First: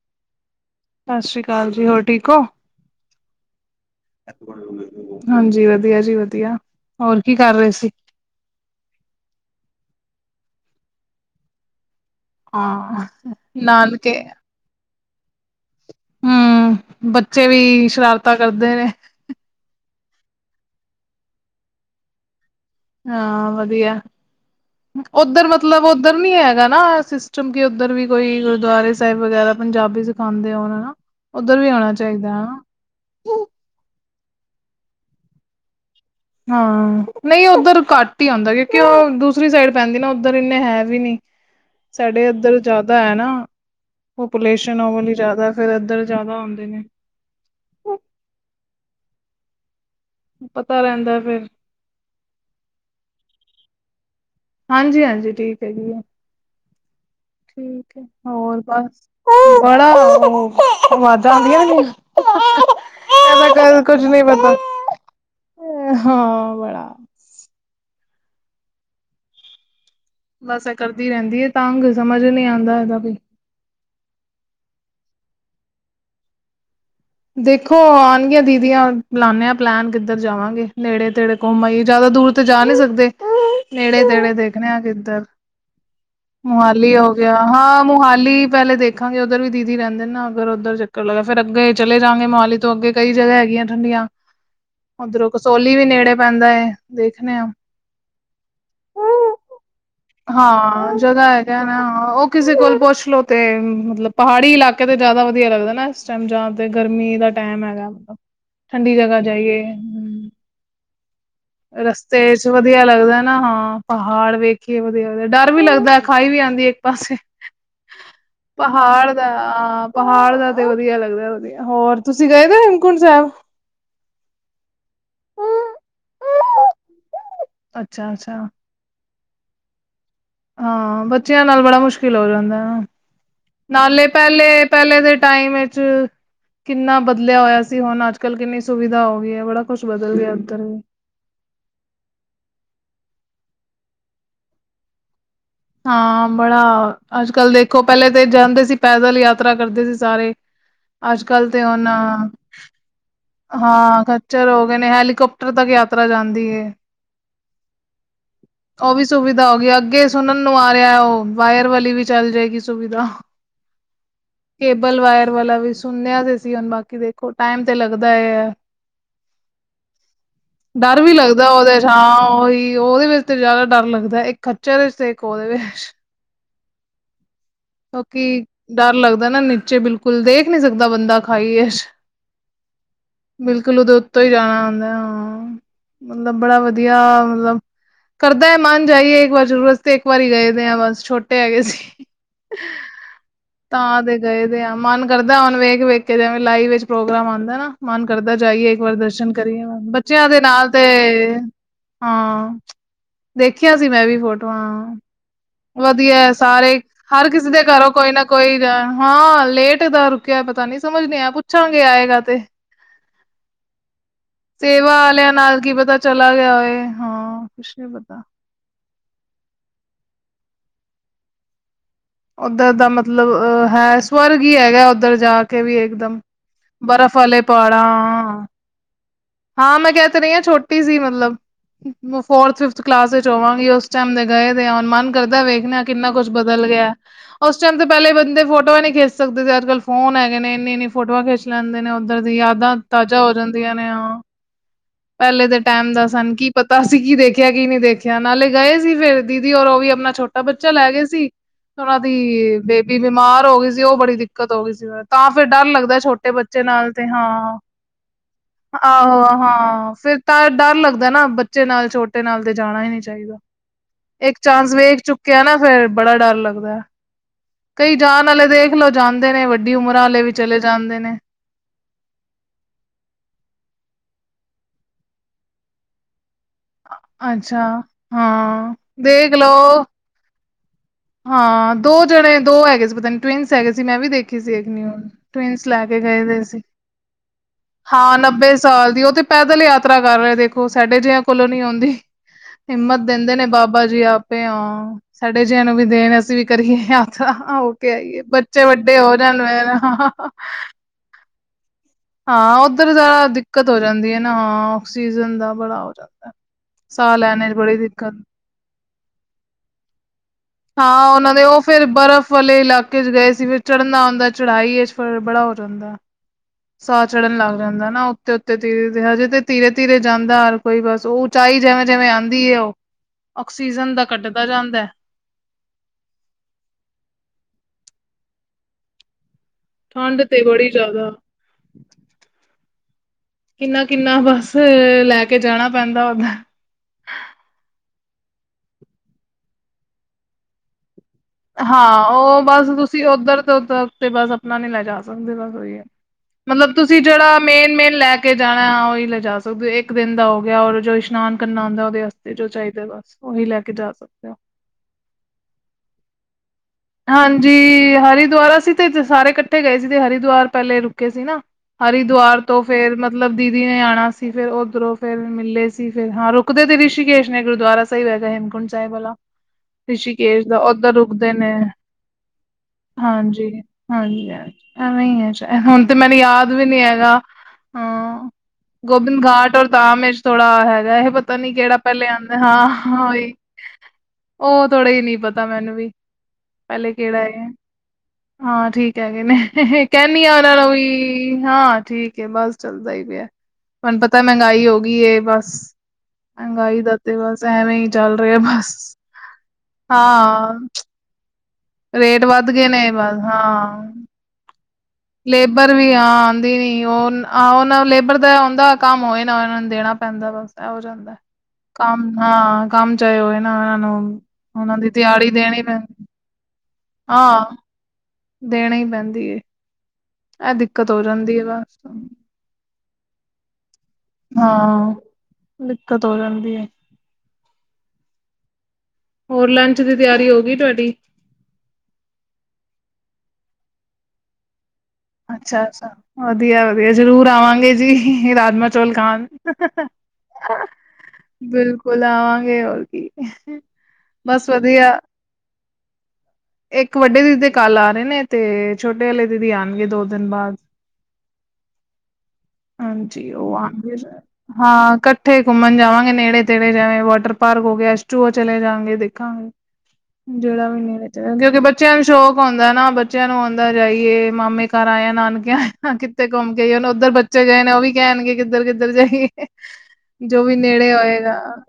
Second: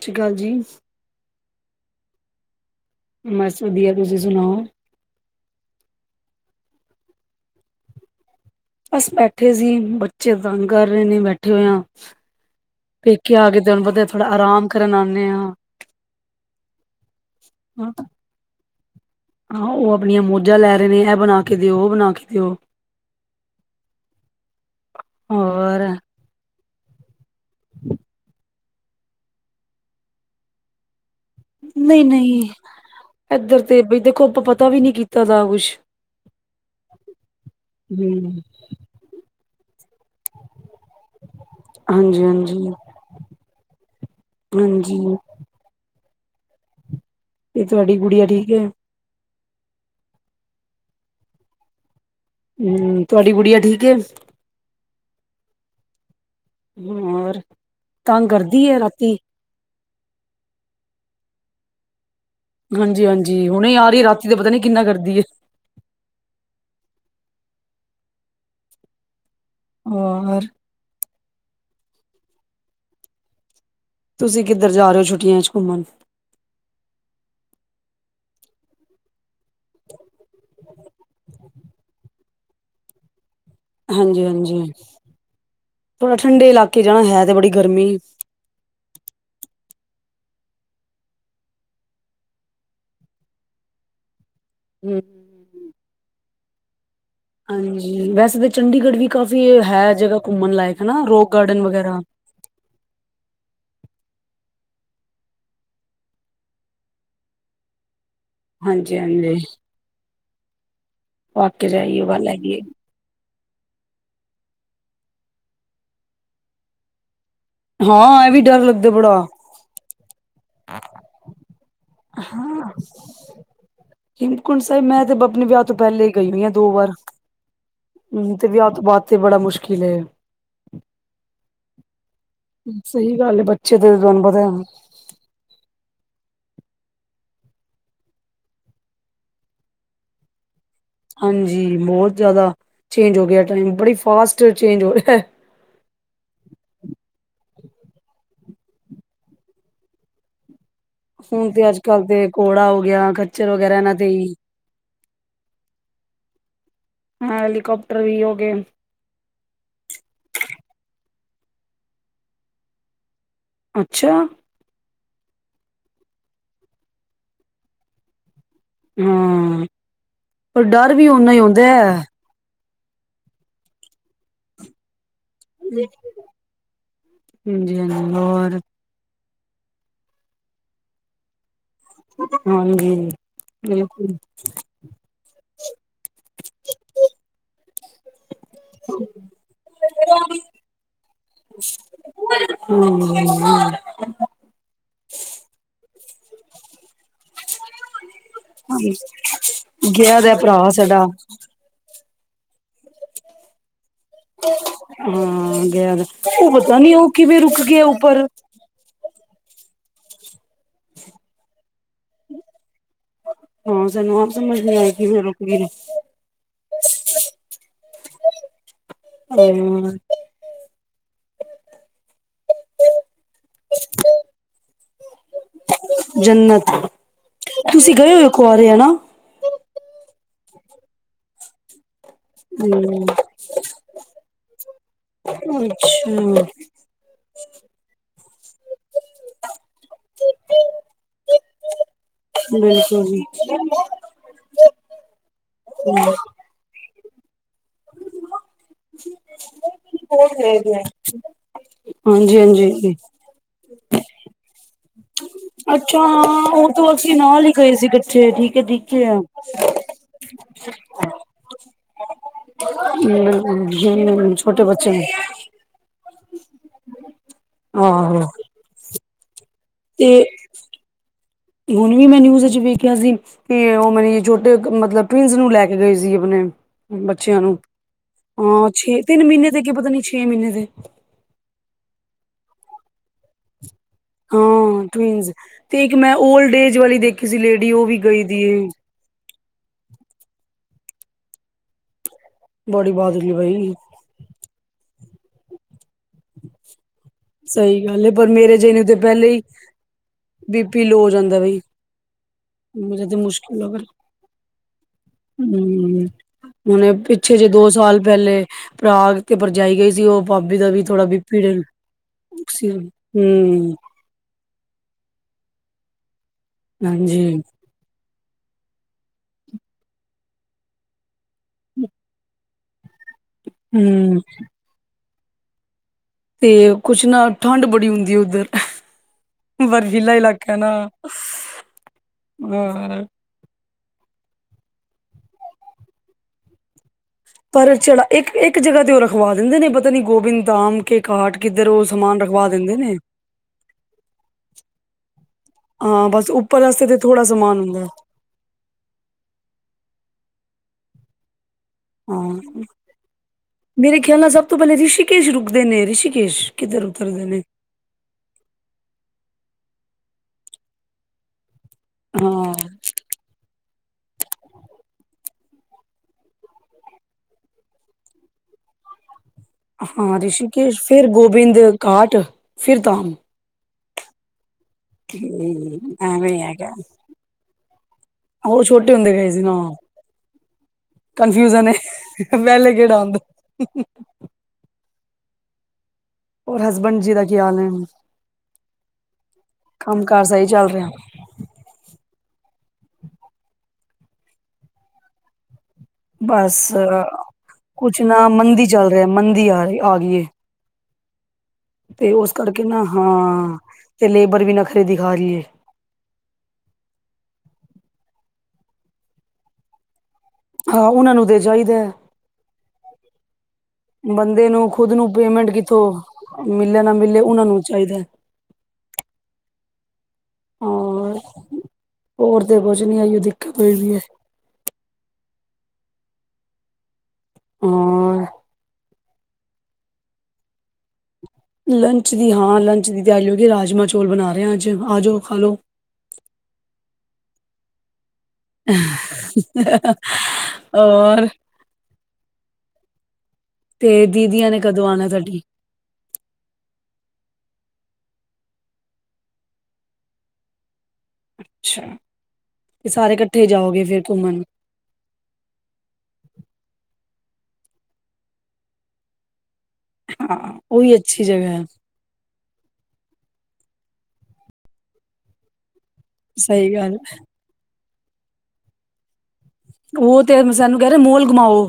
ਸਸ੍ਰੀ ਕਾਲ ਜੀ। ਸਾਸ਼੍ਰੀਕਾਲ ਜੀ ਹੋਰ ਠੀਕ ਓ? ਮਸ ਵਧੀਆ ਤੁਸੀ ਹਾਂਜੀ, ਵਧੀਆ ਜੀ ਵਧੀਆ ਹੋਰ ਕੀ ਕਰ ਰੇ ਸੀ? ਬਸ ਬੈਠੇ ਸੀ ਬੱਚੇ ਤੰਗ ਕਰ ਰੇ ਨੇ ਬੈਠੇ ਆਂ। ਹਾਂ ਪੇਕੇ ਆ ਕੇ ਤਾਨੂੰ ਪਤਾ ਏ ਨਾਨਕੇ ਥੋੜ੍ਹਾ ਆਰਾਮ ਕਰਨ ਆਨੇ ਆਂ। ਹੁੰ ਬੱਚੇ ਵੀ ਸ਼ਰਾਰਤਾ ਕਰਦੇ ਨੇ। ਹਾਂ ਓ ਆਪਣੀਆਂ ਮੌਜਾਂ ਲੈ ਰੇ ਨੇ ਐ ਬਣਾ ਕੇ ਦਿਓ ਓ ਬਣਾ ਕੇ ਦਿਓ। ਹਾਂ ਵਧੀਆ। ਉੱਧਰ ਮਤਲਬ ਹੋਰ ਉੱਧਰ ਨੀ ਹੈਗਾ ਨਾ ਸਿਸ ਸਿਸਟਮ ਕੀ, ਉਧਰ ਵੀ ਕੋਈ ਗੁਰਦੁਆਰੇ ਸਾਹਿਬ ਵਗੈਰਾ, ਪੰਜਾਬੀ ਸਿਖਾਉਂਦੇ ਹੋਨਾ। ਨਹੀਂ- ਨਹੀਂ, ਏਧਰ ਤੇ ਬਈ ਦੇਖੋ ਆਪਾਂ ਪਤਾ ਵੀ ਨਹੀ ਕੀਤਾ ਦਾ ਕੁਛ ਹਾਂ ਨਹੀਂ ਉੱਧਰ ਹੂੰ ਘੱਟ ਹੀ ਆਉਂਦਾ, ਕਿਉਂਕਿ ਉਹ ਦੂਸਰੀ ਸਾਈਡ ਪੈਂਦੀ ਨਾ ਉੱਧਰ ਇੰਨੇ ਹੈ ਵੀ ਨਹੀਂ। ਹਾਂਜੀ ਸਾਡੇ ਹਾਂਜੀ ਇੱਧਰ ਜ਼ਿਆਦਾ ਹੈ ਨਾ, ਪਪੂਲੇਸ਼ਨ ਔ ਵਾਲੀ ਹਾਂਜੀ ਜ਼ਿਆਦਾ। ਫੇਰ ਇੱਧਰ ਜ਼ਿਆਦਾ ਆਉਂਦੇ ਨੇ। ਤੇ ਤੁਹਾਡੀ ਗੁੜੀਆ ਠੀਕ ਹੈ। ਪਤਾ ਰਹਿੰਦਾ ਫੇਰ। ਹਮ ਤੁਹਾਡੀ ਗੁੜੀਆਂ ਠੀਕ ਏ। ਹਾਂਜੀ- ਹਾਂਜੀ ਠੀਕ ਹੈਗੀ ਐ। ਹੋਰ ਠੀਕ ਐ, ਤੰਗ ਹੋਰ ਕਰਦੀ ਹੈ ਬਸ ਰਾਤੀ ਬੜਾ ਔ ਅਵਾਜ਼ਾ ਆਂਦੀਆਂ ਜੀ ਐ ਹਾਂਜੀ- ਹਾਂਜੀ ਹੁਣੇ ਈ ਆ ਰਹੀ, ਰਾਤੀ ਦਾ ਪਤਾ ਨੀ ਕਿੰਨਾ ਕਰਦੀ ਏ ਅ ਹਾਂ ਬੜਾ। [unintelligible] ਬਸ ਇਹ ਕਰਦੀ ਰਹਿੰਦੀ ਏ ਤੰਗ, ਸਮਝ ਨੀ ਆਉਂਦਾ ਇਹਦਾ ਬਈ। ਤੁਸੀਂ ਕਿੱਧਰ ਜਾ ਰਹੇ ਹੋ ਛੁੱਟੀਆਂ ਚ ਘੁੰਮਣ। ਦੇਖੋ ਔ ਆਉਣਗੀਆਂ ਦੀਦੀਆਂ, ਬਣਾਣੇ ਆਂ ਪਲੈਨ ਕਿੱਧਰ ਜਾਵਾਂਗੇ ਨੇੜੇ-ਤੇੜੇ। ਘੁੰਮ ਆਈਏ ਜਿਆਦਾ ਦੂਰ ਤੇ ਜਾ ਨਹੀਂ ਸਕਦੇ, ਨੇੜੇ- ਤੇੜੇ ਦੇਖਣੇ ਹਾਂਜੀ-ਹਾਂਜੀ ਆ ਕਿੱਧਰ। ਥੋੜਾ ਠੰਡੇ ਇਲਾਕੇ ਮੋਹਾਲੀ ਜਾਣਾ ਹੋ ਹੈ ਤੇ ਗਿਆ ਹਾਂ, ਬੜੀ ਹਾ ਗਰਮੀ ਮੋਹਾਲੀ ਪਹਿਲੇ ਦੇਖ। ਦੇਖਾਂਗੇ, ਉੱਧਰ ਵੀ ਦੀਦੀ ਰਹਿੰਦੇ ਨਾ ਅਗਰ ਉਧਰ ਚਕਰ ਲਗਾ ਫਿਰ ਅੱਗੇ। ਚਲੇ ਜਾਂਗੇ ਮੋਹਾਲੀ ਤੋਂ ਅੱਗੇ, ਕਈ ਜਗ੍ਹਾਹ ਹੈਗੀਆਂ ਠੰਡੀਆਂ। ਹੂੰ ਉੱਧਰੋਂ ਕਸੋਲੀ ਵੀ ਨੇੜੇ ਪੈਂਦਾ ਏ। ਦੇਖਨੇ ਆਂ ਹਾਂਜੀ ਵੈਸੇ ਤਾਂ ਚੰਡੀਗੜ੍ਹ ਵੀ ਕਾਫੀ ਹੈ ਜਗ੍ਹਾਹ ਘੁੰਮਣ ਲਾਇਕ ਹਾਂ ਹੈਨਾ, ਜਗ੍ਹਾ ਰੋਕ ਹੈਗਾ ਗਾਰਡਨ ਨਾ ਵਗੈਰਾ। ਉਹ ਕਿਸੇ ਕੋਲ ਪੁੱਛ ਲੋੋ ਤੇ ਮਤਲਬ ਪਹਾੜੀ ਇਲਾਕੇ ਤੇ ਜ਼ਿਆਦਾ ਵਧੀਆ ਲੱਗਦਾ ਨਾ ਇਸ ਟਾਈਮ ਜਾਂ। ਤੇ ਗਰਮੀ ਦਾ ਟਾਈਮ ਹੈਗਾ, ਠੰਡੀ ਜਗ੍ਹਾਹ ਹਾਂਜੀ-ਹਾਂਜੀ ਜਾਈਏ ਵਾਕਿਆ ਚ ਇਹੀ ਓ ਗੱਲ ਰਸਤੇ ਚ ਹੈਗੀ ਏ ਵਧੀਆ ਲੱਗਦਾ ਨਾ ਹਾਂ ਪਹਾੜ ਵੇਖੀਏ ਵਧੀਆ- ਵਧੀਆ, ਡਰ ਵੀ ਲੱਗਦਾ ਖਾਈ ਵੀ ਆਉਂਦੀ ਇੱਕ ਪਾਸੇ। ਹਾਂ ਇਹ ਵੀ ਡਰ ਲੱਗਦਾ ਪਹਾੜ ਬੜਾ ਦਾ ਹਾਂ, ਪਹਾੜ ਦਾ ਤੇ ਵਧੀਆ ਲੱਗਦਾ ਵਧੀਆ ਹੋਰ। ਤੁਸੀਂ ਗਏ ਤੇ ਹਾਂ। ਹੇਮਕੁੰਟ ਸਾਹਿਬ ਹੇਮਕੁੰਟ ਸਾਹਿਬ ਮੈਂ ਤੇ ਆਪਣੇ ਵਿਆਹ ਤੋਂ ਪਹਿਲੇ ਹੀ ਗਈ ਆਂ ਦੋ ਵਾਰ। ਅੱਛਾ ਅੱਛਾ ਹੁਣ ਤੇ ਵਿਆਹ ਤੋਂ ਬਾਅਦ ਤੇ ਬੜਾ ਮੁਸ਼ਕਿਲ ਏ। ਹਾਂ ਬੱਚਿਆਂ ਨਾਲ ਬੜਾ ਮੁਸ਼ਕਿਲ ਹੋ ਜਾਂਦਾ ਐ ਨਾ, ਸਹੀ ਗੱਲ ਹੈ ਬੱਚੇ ਤੇ ਨਾਲੇ ਤੁਹਾਨੂੰ ਪਤਾ ਪਹਿਲੇ, ਪਹਿਲੇ ਤੇ ਟਾਈਮ ਇਚ ਕਿੰਨਾ ਬਦਲਿਆ ਹੋਇਆ ਸੀ ਹੁਣ ਅੱਜ ਕੱਲ੍ਹ ਕਿੰਨੀ ਸੁਵਿਧਾ ਹੋ ਗਈ ਏ, ਬੜਾ ਕੁੱਛ ਬਦਲ ਗਿਆ ਉੱਧਰ ਵੀ। ਹਾਂਜੀ, ਬਹੁਤ ਜ਼ਿਆਦਾ ਚੇਂਜ ਹੋ ਗਿਆ ਟਾਇਮ, ਬੜੀ ਫਾਸਟ ਚੇਂਜ ਹੋ ਰਿਹਾ ਐ। ਹਾਂ, ਬੜਾ ਅੱਜ ਕੱਲ੍ਹ ਦੇਖੋ ਪਹਿਲੇ ਤੇ ਜਾਂਦੇ ਸੀ ਪੈਦਲ ਯਾਤਰਾ ਕਰਦੇ ਸੀ ਸਾਰੇ। ਅੱਜ ਕੱਲ ਤੇ ਹੁਣ ਥੋੜਾ ਹੋ ਗਿਆ ਖ ਹਾਂ, ਖੱਚਰ ਹੋ ਗਏ ਨੇ, ਹੈਲੀਕਾਪਟਰ ਤੱਕ ਯਾਤਰਾ ਜਾਂਦੀ ਏ। ਹਾਂ, ਹੈਲੀਕਾੋਪਟਰ ਵੀ ਹੋੋਗੇ। ਉਹ ਵੀ ਸੁਵਿਧਾ ਹੋ ਗਈ ਅੱਗੇ ਸੁਣਨ ਨੂੰ ਆ ਰਿਹਾ, ਉਹ ਵਾਇਰ ਵਾਲੀ ਵੀ ਚੱਲ ਜੇਏਗੀ ਸੁਵਿਧਾ। ਅੱਛਾ। ਕੇਬਲ ਵਾਇਰ ਵਾਲਾ ਵੀ ਸੁਣਿਆ ਤੇ ਸੀ ਇੰਨਾ, ਹੁਣ ਬਾਕੀ ਦੇਖੋ ਟਾਈਮ ਤੇ ਲੱਗਦਾ ਏ ਇਹ। ਹਾਂ ਪਰ ਡਰ ਵੀ ਓਨਾ ਹੀ ਲੱਗਦਾ ਹੁੰਦਾ ਓਦੇ ਹੈ ਥਾਂ ਓਈ ਓਦੇ ਵਿੱਚ ਤੇ ਜਾਦਾ ਡਰ ਲੱਗਦਾ ਇੱਕ ਖੱਚਰ ਇਚ ਤੇ ਇੱਕ ਓਦੇ ਵਿੱਚ ਹਾਂਜੀ-ਹਾਂਜੀ, ਕਿਉਂਕਿ ਹੋਰ? ਡਰ ਲੱਗਦਾ ਨਾ ਨੀਚੇ ਬਿਲਕੁਲ ਦੇਖ ਨੀ ਸਕਦਾ ਬੰਦਾ ਖਾਈ ਇਚ ਹਾਂਜੀ ਬਿਲਕੁਲ ਓਦੇ ਉੱਤੋਂ ਈ ਜਾਣਾ ਪੈਂਦਾ ਹਾਂ। ਮਤਲਬ ਬੜਾ ਵਧੀਆ ਮਤਲਬ ਕਰਦਾ ਮਨ ਜਾਈਏ ਇੱਕ ਵਾਰ ਜ਼ਰੂਰ ਅਸੀਂ ਤੇ ਇੱਕ ਵਾਰੀ ਗਏ ਦੇ ਆ ਬਸ ਛੋਟੇ ਹੈਗੇ ਸੀ। [inaudible] ਤਾਂ ਤੇ ਗਏ ਦੇ ਆ ਮਨ ਕਰਦਾ ਹੁਣ ਵੇਖ-ਵੇਖ ਕੇ ਜਿਵੇਂ ਲਾਈਵ ਵਿੱਚ ਪ੍ਰੋਗਰਾਮ ਆਂਦਾ ਨਾ। ਮਨ ਕਰਦਾ ਜਾਈਏ ਇੱਕ ਵਾਰ ਹੂੰ ਦਰਸ਼ਨ ਕਰੀਏ ਗਿਆ ਬੱਚਿਆਂ ਦਾ ਦੇ ਭਰਾ ਨਾਲ ਤੇ ਸਾਡਾ ਹਾਂ। ਦੇਖਿਆ ਸੀ ਮੈਂ ਵੀ ਫੋਟੋਆਂ ਹਾਂ ਗਿਆ ਦਾ ਵਧੀਆ ਉਹ ਪਤਾ ਸਾਰੇ ਨੀ ਉਹ ਹਰ ਕਿਵੇਂ ਕਿਸੇ ਰੁਕ ਗਿਆ ਦਰੋਂ ਕੋਈ ਨਾ ਉੱਪਰ ਕੋਈ ਹਾਂ ਲੇਟ ਦਾ ਰੁਕਿਆ ਪਤਾ ਨੀ ਸਮਝ ਨੀ ਆ ਪੁੱਛਾਂਗੇ ਆਏਗਾ ਤੇ ਹਾਂ [unintelligible] ਆਇਆ ਸੇਵਾ ਕਿਵੇਂ ਆਲੇਆਂ ਰੁਕ ਨਾਲ ਗਈ ਕੀ ਪਤਾ ਚਲਾ ਗਯਾ ਹੋਏ ਹਾਂ ਕੁਛ ਵੀ ਪਤਾ। ਼ [unintelligible] ਓੱਧਰ ਦਾ ਮਤਲਬ ਅ ਹੈ ਸਵਰਗ ਈ ਹੈਗਾ ਓਧਰ ਜਾ ਕੇ। ਕੇ ਵੀ ਇੱਕਦਮ ਜੰਨਤ ਬਰਫ਼ ਆਲੇ ਪਾੜਾਂ ਹਰਿਆਣਾ ਹਾਂ ਮੈਂ ਕੈ ਤੇ ਰਈ ਆਂ ਛੋਟੀ ਸੀ ਮਤਲਬ। ਫੋਰਥ-ਫਿਫਥ ਕਲਾਸ ਵਿੱਚ ਹੋਵਾਂਗੀ ਓਸ ਟਾਈਮ ਦੇ ਗਏ ਆ ਮਨ ਕਰਦਾ ਹਮ ਵੇਖਣੇ ਕਿੰਨਾ ਕੁਛ ਅੱਛਾ ਬਦਲ ਗਿਆ। ਓਸ ਟਾਈਮ ਤੇ ਪੈਲੇ ਬੰਦੇ ਫੋਟੋਆਂ ਨੀ ਖੇਚ ਸਕਦੇ ਸੀ ਅੱਜ-ਕਲ ਫੋਨ ਹੈਗੇ ਨੇ ਏਨੀ-ਏਨੀ ਫੋਟੋਆਂ ਖੇਚ ਲੈਂਦੇ ਨੇ ਓਧਰ ਦੀ ਯਾਦਾਂ ਬਿਲਕੁਲ ਤਾਜ਼ਾ ਜੀ। ਹੋ ਜਾਂਦੀਆਂ ਨੇ ਹਾਂ ਪੈਲੇ ਦੇ ਟੈਮ ਦਾ ਸਾਨ ਕੀ ਪਤਾ ਅਸੀ ਕੀ ਦੇਖਿਆ। ਦੇਖਿਆ ਕੀ ਨੀ ਦੇਖਿਆ ਨਾਲੇ ਗਏ ਸੀ ਫਿਰ ਦੀਦੀ ਔਰ ਉਹ ਵੀ ਆਪਣਾ ਛੋਟਾ ਬੱਚਾ ਲੈਗੇ ਸੀ। ਓਨਾਂ ਦੀ ਹਾਂਜੀ ਹਾਂਜੀ ਬੇਬੀ ਬਿਮਾਰ ਹੋਗੀ ਸੀ ਓ ਬੜੀ ਦਿੱਕਤ ਹੋਗੀ ਸੀ ਫੇਰ ਤਾਂ ਫੇਰ ਡੱਰ ਲੱਗਦਾ ਅੱਛਾ ਛੋਟੇ ਹਾਂ ਬੱਚੇ ਉਹ ਨਾਲ ਤੋਂ ਤੇ ਅਸੀਂ ਹਾਂ ਨਾਲ ਹੀ ਗਏ ਸੀ ਇਕੱਠੇ ਠੀਕ ਹੈ ਠੀਕ ਹੈ। ਆਹੋ ਹਾਂ। ਫੇਰ ਤਾਂ ਡਰ ਲੱਗਦਾ ਨਾ ਬੱਚੇ ਨਾਲ ਛੋ ੇ ਨੇ ਨਾਲ ਤੇ ਜਾਣਾ ਈ ਨਈ ਚਾਇਦਾ ਬਿਲਕੁਲ ਇੱਕ ਛੋਟੇ ਚਾਂਸ ਬੱਚੇ ਵੇਖ ਨੇ ਚੁੱਕੇ ਕੇ ਨਾ ਫੇਰ ਬੜਾ ਡਰ ਲੱਗਦਾ ਕਈ ਆਹੋ ਜਾਣ ਵਾਲੇ ਦੇਖਲੋ ਜਾਂਦੇ ਨੇ ਬ ਵੱਡੀ ਉਮਰਾ ਆਲੇ ਤੇ ਵੀ ਚਲੇ ਜਾਂਦੇ ਨੇ। ਹੁਣ ਵੀ ਮੈਂ ਨਿਊਜ਼ ਵਿੱਚ ਵੇਖਿਆ ਸੀ ਕਿ ਓ ਮੇਰੀ ਛੋਟੇ ਮਤਲਬ ਟਿਵੰਸ ਨੂੰ ਲੈ ਕੇ ਗਏ ਸੀ ਅਪਣੇ। ਬੱਚਿਆਂ ਨੂੰ ਅੱਛਾ ਹਾਂ ਛੇ ਤਿੰਨ ਮੀਨੇ ਤੇ ਕੇ ਦੇਖਲੋ ਪਤਾ ਨੀ ਛੇ ਮੀਨੇ ਦੇ ਹਾਂ ਦੋ ਜਣੇ ਦੋ ਹੈਗੇ ਸੀ ਪਤਾ ਨੀ ਟਵਿੰਨਸ ਹੈਗੇ ਸੀ ਮੈਂ ਵੀ ਦੇਖੀ ਸੀ ਇਕ ਹਾਂ ਨਿਊਜ ਟਵਿੰਸ ਟਵਿੰਨਸ ਲੈ ਤੇ ਇੱਕ ਕੇ ਮੈਂ ਗਏ ਦੇ ਓਲਡ ਸੀ ਏਜ ਵਾਲੀ ਦੇਖੀ ਸੀ ਲੇਡੀ ਉਹ ਵੀ ਹਾਂ ਗਈ ਦੀ ਨੱਬੇ ਏ ਸਾਲ ਦੀ ਓ ਤੇ ਪੈਦਲ ਯਾਤਰਾ ਕਰ ਰੇ ਦੇਖੋ ਸਾਡੇ ਜੇਆਂ ਕੋਲੋਂ ਨੀ ਹੁੰਦੀ। ਬੜੀ ਹਿੰਮਤ ਬਹਾਦਰੀ ਦਿੰਦੇ ਨੇ ਬਾਈ ਬਾਬਾ ਜੀ ਆਪੇ ਹਾਂ ਸਾਡੇ ਜੇਆਂ ਨੂੰ ਵੀ ਦੇਣ। ਅਸੀਂ ਵੀ ਕਰੀਏ ਯਾਤਰਾ ਹੋ ਸਹੀ ਕੇ ਗੱਲ ਹੈ ਆਈਏ ਪਰ ਮੇਰੇ ਬੱਚੇ ਜੇ ਨੂੰ ਤੇ ਵੱਡੇ ਹੋ ਪਹਿਲੇ ਹੀ ਜਾਣ ਫੇਰ ਬੀ ਪੀ ਲੋ ਹੋ ਜਾਂਦਾ ਬਈ। ਹਾਂ ਓਧਰ ਮੁਝੇ ਤੇ ਜਰਾ ਮੁਸ਼ਕਿਲ ਦਿੱਕਤ ਹੋ ਜਾਂਦੀ ਏ ਨਾ ਹਾਂ ਆਕਸੀਜਨ ਦਾ ਬੜਾ ਹੋ ਹਮ ਜਾਂਦਾ। ਹੁਣੇ ਸਾਹ ਪਿੱਛੇ ਜੇ ਲੈਣੇ ਚ ਦੋ ਬੜੀ ਸਾਲ ਦਿੱਕਤ ਪੈਲੇ ਪਰਾ ਤੇ ਪਰਜਾਈ ਗਈ ਸੀ ਓ ਪਾਬੀ ਦਾ ਵੀ ਥੋੜਾ ਹਾਂ ਬੀ ਓਨਾਂ ਪੀ ਦੇ ਓ ਫੇਰ ਬਰਫ਼ ਵਾਲੇ ਸੀ ਇਲਾਕੇ ਚ ਗਏ ਸੀ ਫਿਰ ਹਮ ਚੜ੍ਹਨਾ ਹੁੰਦਾ ਚੜਾਈ ਚ ਬੜਾ ਹੋ ਜਾਂਦਾ ਸਾਹ ਹਾਂਜੀ ਚੜ੍ਹਨ ਲੱਗ ਜਾਂਦਾ ਨਾ ਉੱਤੇ ਉੱਤੇ ਧੀਰੇ ਹਜੇ ਤੇ ਧੀਰੇ ਧੀਰੇ ਜਾਂਦਾ ਹਰ ਕੋਈ ਬਸ ਉਹ ਉਚਾਈ ਜਿਵੇਂ ਜਿਵੇਂ ਆਉਂਦੀ ਹੈ ਉਹ ਆਕਸੀਜਨ ਦਾ ਹਮ ਕੱਟਦਾ ਜਾਂਦਾ। ਅਤੇ ਕੁਛ ਨਾ ਠੰਡ ਬੜੀ ਹੁੰਦੀ ਹੈ ਉੱਧਰ। ਬਰਫੀਲਾ ਠੰਡ ਤੇ ਇਲਾਕਾ ਬੜੀ ਨਾ ਜ਼ਿਆਦਾ ਅ ਕਿੰਨਾ ਕਿੰਨਾ ਬਸ ਲੈ ਕੇ ਜਾਣਾ ਪੈਂਦਾ ਓਦਾਂ। ਪਰ ਜਿਹੜਾ ਇੱਕ ਇੱਕ ਜਗ੍ਹਾ ਤੇ ਉਹ ਰਖਵਾ ਦਿੰਦੇ ਨੇ ਪਤਾ ਨੀ ਗੋਬਿੰਦ ਧਮ ਕੇ ਕਾਟ ਹਾਂ ਉਹ ਬਸ ਤੁਸੀਂ ਉੱਧਰ ਤੇ ਉੱਧਰ ਤੇ ਬਸ ਆਪਣਾ ਨਹੀ ਲੈ ਜਾ ਸਕਦੇ ਬਸ ਉਹੀ ਹੈ। ਹਾਂ ਬਸ ਉੱਪਰ ਮਤਲਬ ਵਾਸਤੇ ਤੇ ਤੁਸੀਂ ਥੋੜਾ ਜਿਹੜਾ ਸਮਾਨ ਮੇਨ ਹੁੰਦਾ ਮੇਨ ਲੈਕੇ ਲੈਕੇ ਜਾਣਾ ਉਹੀ ਲੈਜਾ ਸਕਦੇ ਹੋ ਇੱਕ ਦਿਨ ਦਾ ਹੋ ਗਿਆ ਔਰ ਜੋ ਇਸ਼ਨਾਨ ਕਰਨਾ ਹੁੰਦਾ ਦੇ ਵਾਸਤੇ ਜੋ ਹਾਂ ਚਾਹੀਦਾ ਬਸ ਉਹੀ ਲੈ ਕੇ ਜਾ ਸਕਦੇ ਹੋ। ਤੇ ਪਹੀਲਾ ਰਿਸ਼ੀਕੇਸ਼ ਰੁਕਦੇ ਨੇ ਰਿਸ਼ੀਕੇਸ਼। ਕਿੱਧਰ ਉਤਰਦੇ ਨੇ ਹਾਂਜੀ ਹਰਿਦੁਵਰਾ ਸੀ ਤੇ ਸਾਰੇ ਇਕੱਠੇ ਗਏ ਸੀ ਤੇ ਹਰਿਦੁਵਰ ਪਹਿਲੇ ਰੁਕੇ ਸੀ ਨਾ। ਹਰਿਦੁਵਰ ਹਾਂ ਤੋਂ ਫੇਰ ਮਤਲਬ ਦੀਦੀ ਨੇ ਆਉਣਾ ਸੀ ਫੇਰ ਉੱਧਰੋਂ ਫੇਰ ਮਿਲੇ ਸੀ ਫਿਰ ‍‌‍ਹਾਂ ਰੁਕਦੇ ਤੇ ਰਿਸ਼ੀਕੇਸ਼ ਨੇ ਗੁਰਦੁਆਰਾ ਸਾਹਿਬ ਹੈਗਾ ਹੇਮਕੁੰਟ ਸਾਹਿਬ ਵਾਲਾ‌‍‍‍‍। [inaudible] ਹਾਂ ਰਿਸ਼ੀਕੇਸ਼ ਫੇਰ ਗੋਬਿੰਦ ਘਾਟ। ਫਿਰ ਧਾਮ ਹਾਂਜੀ, ਹਾਂਜੀ ਹਾਂਜੀ। ਐਵੇਂ ਹੈ ਹੁਣ ਤੇ ਹੂੰ ਮੈਨੂੰ ਐਵੇਂ ਯਾਦ ਵੀ ਨੀ ਹੈਗਾ, ਹਮ। ਉਹ ਛੋਟੇ ਹੁੰਦੇ ਗੋਬਿੰਦ ਗਏ ਸੀ ਨਾ ਘਾਟ ਔਰ ਤਾਂਮੇ ਵਿਚ ਥੋੜਾ ਹੈਗਾ ਇਹ ਪਤਾ ਨੀ ਕਨਫਿਊਜ਼ਨ ਹੈ ਕਿਹੜਾ ਪਹਿਲੇ ਆਉਂਦਾ ਪਹਿਲੇ ਕਿਹੜਾ ਹਾਂ ਉਹੀ [unintelligible] ਉਹ ਥੋੜਾ ਨੀ ਪਤਾ ਮੈਨੂੰ ਵੀ। ਔਰ ਪਹਿਲੇ ਹਸਬੈਂਡ ਜੀ ਕਿਹੜਾ ਦਾ ਕੀ ਹੈਗੇ, ਹਾਲ ਹੈ ਹਾਂ ਠੀਕ ਹੈਗੇ ਨੇ ਕੰਮ ਕਾਰ ਕਹਦੀ ਉਹ ਸਹੀ ਚੱਲ ਨੂ ਰਿਹਾ ਵੀ ਹਾਂ ਠੀਕ ਹੈ ਬਸ ਚੱਲਦਾ ਹੀ ਪਿਆ, ਹੁਨ ਪਤਾ ਮਹਿੰਗਾਈ ਹੋ ਗਈ ਬਸ। ਬਸ ਮਹਿੰਗਾਈ ਦਾ ਤੇ ਬਸ ਐਵੇਂ ਹੀ ਕੁਛ ਚੱਲ ਨਾ ਰਿਹਾ ਮੰਦੀ ਬਸ, ਚੱਲ ਰਿਹਾ ਮੰਦੀ ਆ ਰਹੀ ਆ ਗਈ ਹੈ ਹਾਂ। ਤੇ ਰੇਟ ਉਸ ਵੱਧ ਕਰਕੇ ਗਏ ਨਾ ਨੇ ਬਸ ਹਾਂ, ਤੇ ਲੇਬਰ ਵੀ ਨਖਰੇ ਦਿਖਾ ਰਹੀਏ। ਲੇਬਰ ਵੀ ਹਾਂ ਆਉਂਦੀ ਨੀ ਉਹ ਉਹਨਾਂ ਲੇਬਰ ਦਾ ਆਉਦਾ ਕੰਮ ਹੋਏ ਨਾ ਉਹਨਾਂ ਨੂੰ ਦੇਣਾ ਪੈਂਦਾ ਵਾ। ਹੋ ਹਾਂ ਉਹਨਾਂ ਜਾਂਦਾ ਨੂੰ ਤੇ ਚਾਹੀਦਾ ਹੈ ਕੰਮ ਕੰਮ ਚਾਏ ਹੋਏ ਨਾ ਨੂੰ ਬੰਦੇ ਨੂੰ ਉਹਨਾਂ ਦੀ ਖੁਦ ਨੂੰ ਦਿਹਾੜੀ ਪੇਮੈਂਟ ਦੇਣੀ ਪੈਂਦੀ ਕਿੱਥੋਂ, ਮਿਲੇ ਨਾ ਮਿਲੇ ਉਹਨਾ ਹਾਂ ਨੂੰ ਚਾਹੀਦਾ। ਦੇਣੀ ਹੀ ਪੈਂਦੀ, ਇਹ ਦਿੱਕਤ ਹੋ ਜਾਂਦੀ ਹੈ ਬਸ। ਦੇ ਕੁਝ ਨਹੀਂ ਆਈਓ [unintelligible] ਹਾਂ, ਦਿੱਕਤ ਹੋ ਜਾਂਦੀ ਹੈ ਹਮ ਹੋਰ ਲੰਚ ਦੀ ਤਿਆਰੀ ਹੋ ਗਈ ਤੁਹਾਡੀ? ਲੰਚ ਦੀ ਹਾਂ ਲੰਚ ਦੀ ਤਿਆਰੀ ਹੋ ਗਈ ਹੈ ਰਾਜਮਾਂ ਚੋਲ ਬਣਾ ਲ਼ਏ ਹਾਂ ਅੱਜ ਤੇ ਆਜੋ। ਅੱਛਾ-ਅੱਛਾ ਵਧੀਆ-ਵਧੀਆ ਜ਼ਰੂਰ ਆਵਾਂਗੇ ਜੀ ਰਾਜਮਾ ਚੋਲ ਖਾਨ, ਬਿਲਕੁਲ ਔਰ ਬਿਲਕੁਲ ਆਵਾਂਗੇ ਹੋਰ ਕੀ ਤੇ ਬਸ ਦੀਦੀਆਂ ਨੇ ਕਦੋਂ ਵਧੀਆ ਆਉਣਾ ਤੁਹਾਡੀ? ਇੱਕ ਵੱਡੇ ਦੀਦੀ ਦੇ ਕੱਲ ਆ ਰਹੇ ਨੇ ਤੇ ਛੋਟੇ ਵਾਲੇ ਦੀਦੀ ਆ ਆਗੇ ਦੋ ਦਿਨ ਬਾਅਦ, ਤੇ ਸਾਰੇ ਹਾਂਜੀ ਇਕੱਠੇ ਉਹ ਜਾਓਗੇ ਆਉਣਗੇ ਫਿਰ ਘੁੰਮਣ ਹਾਂ ਇਕੱਠੇ ਘੁੰਮਣ ਜਾਵਾਂਗੇ ਨੇੜੇ ਤੇੜੇ ਜਿਵੇਂ ਵਾਟਰ ਪਾਰਕ ਹੋ ਗਿਆ [unintelligible] ਚਲੇ ਜਾਾਂਗੇ ਦੇਖਾਂਗੇ। ਹਾਂ [unintelligible] ਉਹ ਵੀ ਅੱਛੀ ਕਿਉਂਕਿ ਜਗ੍ਹਾ ਬੱਚੇ ਹੈ ਬੱਚਿਆਂ ਨੂੰ ਸ਼ੌਕ ਆਉਂਦਾ ਨਾ ਬੱਚਿਆਂ ਨੂੰ ਆਉਂਦਾ ਜਾਈਏ ਮਾਮੇ ਘਰ ਆਏਆ ਨਾਨਕੇ ਆਏਆ ਘੁੰਮ ਸਹੀ ਕੇ ਉਹਨੇ ਗੱਲ ਉੱਧਰ ਬੱਚੇ ਗਏ ਨੇ ਉਹ ਵੀ ਕਹਿਣਗੇ ਕਿੱਧਰ-ਕਿੱਧਰ ਜਾਈਏ ਉਹ ਤੇ ਜੋ ਵੀ ਸਾਨੂੰ ਕਹਿ ਨੇੜੇ ਰਹੇ ਮੋਲ ਹੋਏਗਾ। ਘੁਮਾਓ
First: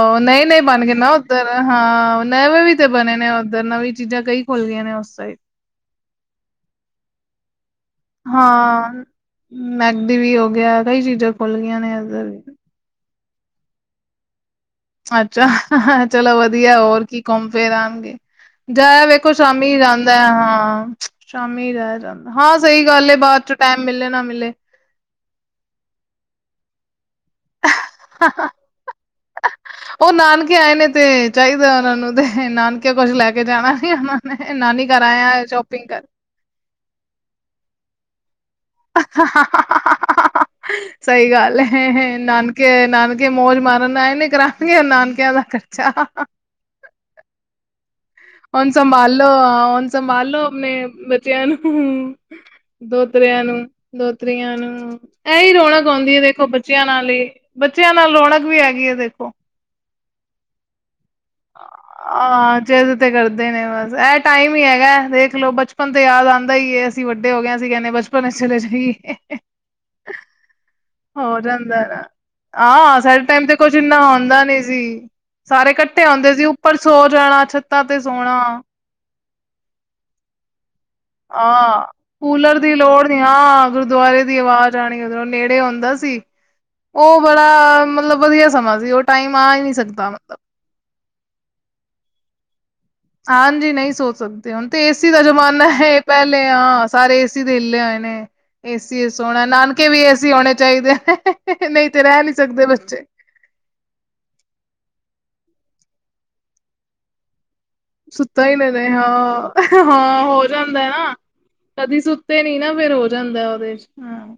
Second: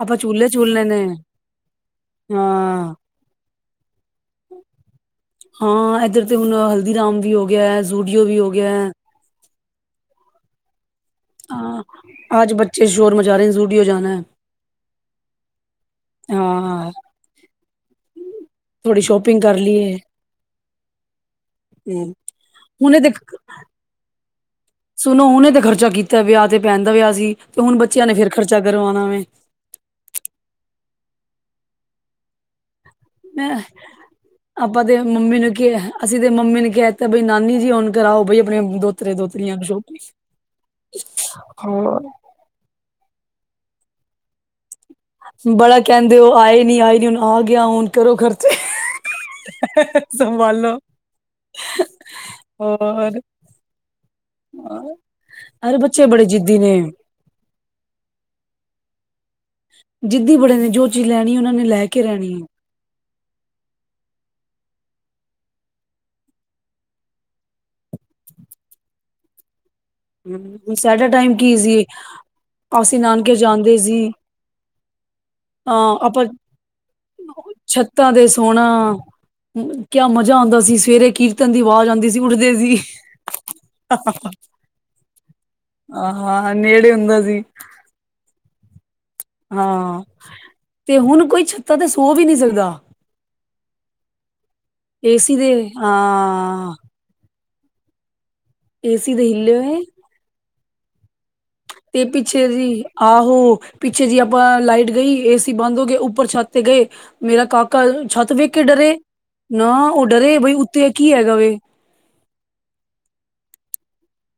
ਆਪਾਂ ਝੂਲੇ ਨਏ-ਨਏ ਬਣ ਝੂਲਣੇ ਗਏ ਨੇ ਨਾ ਓਧਰ। ਹਾਂ, ਨਵੇਂ ਵੀ ਤੇ ਹਾਂ ਬਣੇ ਨੇ ਓਧਰ ਨਵੀਂ ਚੀਜ਼ਾਂ ਕਈ ਖੁੱਲ ਗੀਆ ਨੇ ਉਸ ਸਾਈਡ। ਹਾਂ, ਐਧਰ ਤੇ ਹੁਣ ਹਲਦੀਰਾਮ ਵੀ ਹੋ ਗਿਐ। ਹਾਂ, ਮੈਕਡੀ ਵੀ ਹੋ ਗਿਐ ਕਈ ਚੀਜ਼ਾਂ ਖੁੱਲ ਗਈਆਂ ਆਂ, ਨੇ ਇੱਧਰ ਆਜ ਵੀ। ਬੱਚੇ ਸ਼ੋਰ ਮਚਾ ਰੇਣ ਜ਼ੂਡੀਓ ਜਾਨੈ। ਅੱਛਾ, ਚਲੋ ਵਧੀਐ ਹੋਰ ਕੀ ਕੌਮ ਫੇਰ ਆਣਗੇ। ਜਾਇਆ ਵੇਖੋ ਸ਼ਾਪਿੰਗ ਕਰ ਸ਼ਾਮੀ ਲਈਏ ਜਾਂਦੈ ਹਾਂ, ਸ਼ਾਮੀ ਜਾਇਆ ਹੂੰ ਜਾਂਦ ਹਾਂ ਸਹੀ ਹੁਣੇ ਤੇ ਗੱਲ ਏ, ਬਾਦ ਚ ਟੈਮ ਮਿਲੇ ਨਾ ਮਿਲੇ। ਸੁਣੋ ਹੂਨੇ ਤੇ ਖਰਚਾ ਕੀਤਾ ਵਿਆਹ ਤੇ ਪੈਣ ਦਾ ਵਿਆਹ ਸੀ। ਤੇ ਹੁਣ ਬੱਚਿਆਂ ਨੇ ਫੇਰ ਖਰਚਾ ਕਰਵਾਣਾ ਦੇ। ਓ ਨਾਨਕੇ ਆਏ ਨੇ ਤੇ ਚਾਈਦੈ ਓਹਨਾਂ ਨੂੰ ਤੇ ਨਾਨ ਕੇ ਕੋਛ ਲੈ ਕੇ ਮੈਂ ਜਾਣਾ ਨੀ ਓਹਨਾਂ ਨੇ, ਆਪਾਂ ਨਾਨੀ ਤੇ ਘਰ ਆਏ ਮੰਮੀ ਆ ਨੂੰ ਸ਼ੋਪਿੰਗ ਕਿਹਾ ਕਰ ਅਸੀਂ ਤੇ ਮੰਮੀ ਨੇ ਕੈ ਤੈ ਬਈ ਨਾਨੀ ਜੀ ਹੋਨ ਕਰਾਓ ਬਈ ਅਪਣੇ ਦੋਤਰੇ-ਦੋਤਰੀਆਂ ਨੂੰ ਸ਼ੋਪਿੰਗ। ਹੋਰ ਕੇ ਨਾਨਕੇ ਮੌਜ ਮਾਰਨ ਆਏ ਨੇ ਕਰਾਣਗੇ ਹੋਣ ਨਾਨਕੇ ਬੜਾ ਕੈੰਦੇ ਓ ਆਏ ਨੀ ਆਏ ਨੀ ਹੁਣ ਆ ਗਿਆ ਹੁਣ ਕਰੋ ਖਰਚਾ। ਹੋਣ ਸੰਭਾਲੋ, ਹੋਣ ਸੰਭਾਲੋ ਅਪਣੇ ਬੱਚਿਆਂ ਨੂੰ। ਹੋਰ ਦੋਹਤਰੇਆਂ ਨੂੰ ਦੋਹਤਰੀਆਂ ਨੂੰ, ਐਹੀ ਅਰੇ ਰੌਣਕ ਬੱਚੇ ਹੋੰਦੀ ਏ, ਬੜੇ ਦੇਖੋ ਜਿੱਦੀ ਨੇ ਬੱਚਿਆਂ ਨਾਲ ਈ। ਬੱਚਿਆਂ ਨਾਲ ਰੌਣਕ ਵੀ ਹੈਗੀ ਏ ਦੇਖੋ। ਜਿੱਦੀ ਬੜੇ ਨੇ ਜੋ ਚੀਜ਼ ਲੈਣੀ ਏ, ਓਨਾ ਨੇ ਲੈ ਕੇ ਰੈਣੀ ਏ। ਜੇਦ ਤੇ ਕਰਦੇ ਨੇ ਬਸ। ਐਹ ਟਾਈਮ ਹੀ ਹੈਗੈ, ਵੇਖ ਲੋ ਬਚਪਨ ਤੋਂ ਯਾਦ ਆਂਦਾ ਈ, ਏ ਅਸੀਂ ਵੱਡੇ ਹੋ ਗੇਆ ਅਸੀਂ ਕੈੰਦੇ ਆ ਬਚ ਪਨ ਏਚ ਚਲੇ ਜਾਈਏ। ਹੂੰ, ਸਾਡਾ ਟਾਈਮ ਕੀ ਸੀ ਅਸੀਂ ਆਹ, ਸਾਡੇ ਨਾਨਕੇ ਟਾਈਮ ਤੇ ਕੁਛ ਜਾਂਦੇ ਸੀ ਇੰਨਾ ਹੁੰਦਾ ਨੀ ਸੀ‌‌, ਸਾਰੇ ਕੱਠ ਅਹ ਠੇ ਆਪਾਂ ਹੋੰਦੇ ਸੀ, ਉੱਪਰ ਸੋ ਜਾਣਾ ਛੱਤਾਂ ਤੇ ਸੋਣਾ। ਕਿਆ ਮਜ਼ਾ ਆੰਦਾ ਸੀ ਸਵੇਰੇ ਕੀਰਤਨ ਦੀ ਆਂ, ਆਵਾਜ਼ ਆਉਂਦੀ ਸੀ ਉੱਠਦੇ ਕੂਲਰ ਦੀ ਸੀ। ਲੋੜ ਨੀ। ਹਾਂ, ਗੁਰਦੁਆਰੇ ਦੀ ਆਵਾਜ਼ ਜਾਣੀ ਉਧਰੋਂ ਨੇੜੇ ਔੰਦਾ ਸੀ, ਹਾਂ ਨੇੜੇ ਓਹ ਹੁੰਦਾ ਸੀ ਬੜਾ ਮਤਲਬ ਵਧੀਆ ਸਮਾਂ ਸੀ। ਓਹ ਹਾਂ, ਤੇ ਹੁਣ ਕੋਈ ਛੱਤਾ ਤੇ ਸੋ ਵੀ ਨੀ ਸਕਦਾ। ਹਾਂਜੀ, ਨਹੀਂ ਸੋਹ ਸਕਦੇ। ਹੁਣ ਤੇ ਏਸੀ ਦਾ ਜ਼ਮਾਨਾ ਏ। ਪੈਲੇ ਹਾਂ। ਸਾਰੇ ਏਸੀ ਦੇ ਹਿੱਲੇ ਹੋਏ ਨੇ। ਏਸੀ ਏਚ ਦੇ ਸੋਣੈ, ਹਿੱਲੇ ਹੋਏ ਨਾਨਕੇ ਵੀ ਏਸੀ ਹੋਣੇ ਚਾਈਦੇ ਨੇ। ਨਹੀਂ ਤੇ ਰਹਿ ਨਹੀਂ ਪਿੱਛੇ ਸਕਦੇ ਜੀ ਬੱਚੇ। ਆਹੋ ਪਿੱਛੇ ਜੀ ਆਪਾਂ ਲਾਈਟ ਗਈ ਏਸੀ ਬੰਦ ਹੋ ਗਿਆ, ਉੱਪਰ ਛੱਤ ਤੇ ਗਏ ਮੇਰਾ ਕਾਕਾ ਛੱਤ ਸੁੱਤਾ ਵੇਖ ਹੀ ਕੇ ਨਾ ਰਹੇ ਡਰੇ। ਨਾ ਹਾਂ ਓਹ ਹਾਂ ਡਰੇ ਹੋ ਬਈ ਉੱਤੇ ਜਾਂਦਾ ਐ ਕੀ ਨਾ ਹੈਗਾ ਵੇ। ਕਦੀ ਸੁੱਤੇ ਨੀ ਨਾ ਫੇਰ ਹੋ ਜਾਂਦੈ ਓਹਦੇ ਚ ਹਾਂ।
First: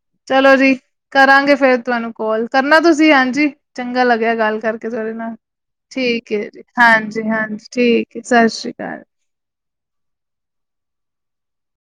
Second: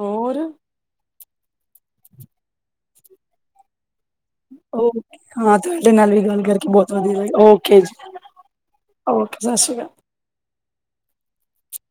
ਹੋਰ ਚਲੋ ਜੀ, ਕਰਾਂਗੇ ਫੇਰ ਤੁਆਨੂੰ ਕੋਲ, ਕਰਨਾ ਤੁਸੀਂ ਹਾਂਜੀ। ਚੰਗਾ ਲੱਗਿਆ ਗੱਲ ਕਰਕੇ ਤੁਐਡੇ ਨਾਲ। ਹਾਂ ਤੁਹਾਡੇ ਨਾਲ ਵੀ ਠੀਕ ਗੱਲ ਏ ਜੀ, ਕਰਕੇ ਬਹੁਤ ਵਧੀਆ ਲੱਗਾ ਹਾਂਜੀ-ਹਾਂਜੀ, ਓਕੇ ਜੀ ਠੀਕ ਏ ਸਤ ਸ਼੍ਰੀ ਅਕਾਲ ਓਕੇ, ਸਾ ਸ੍ਰੀ ਕਾ।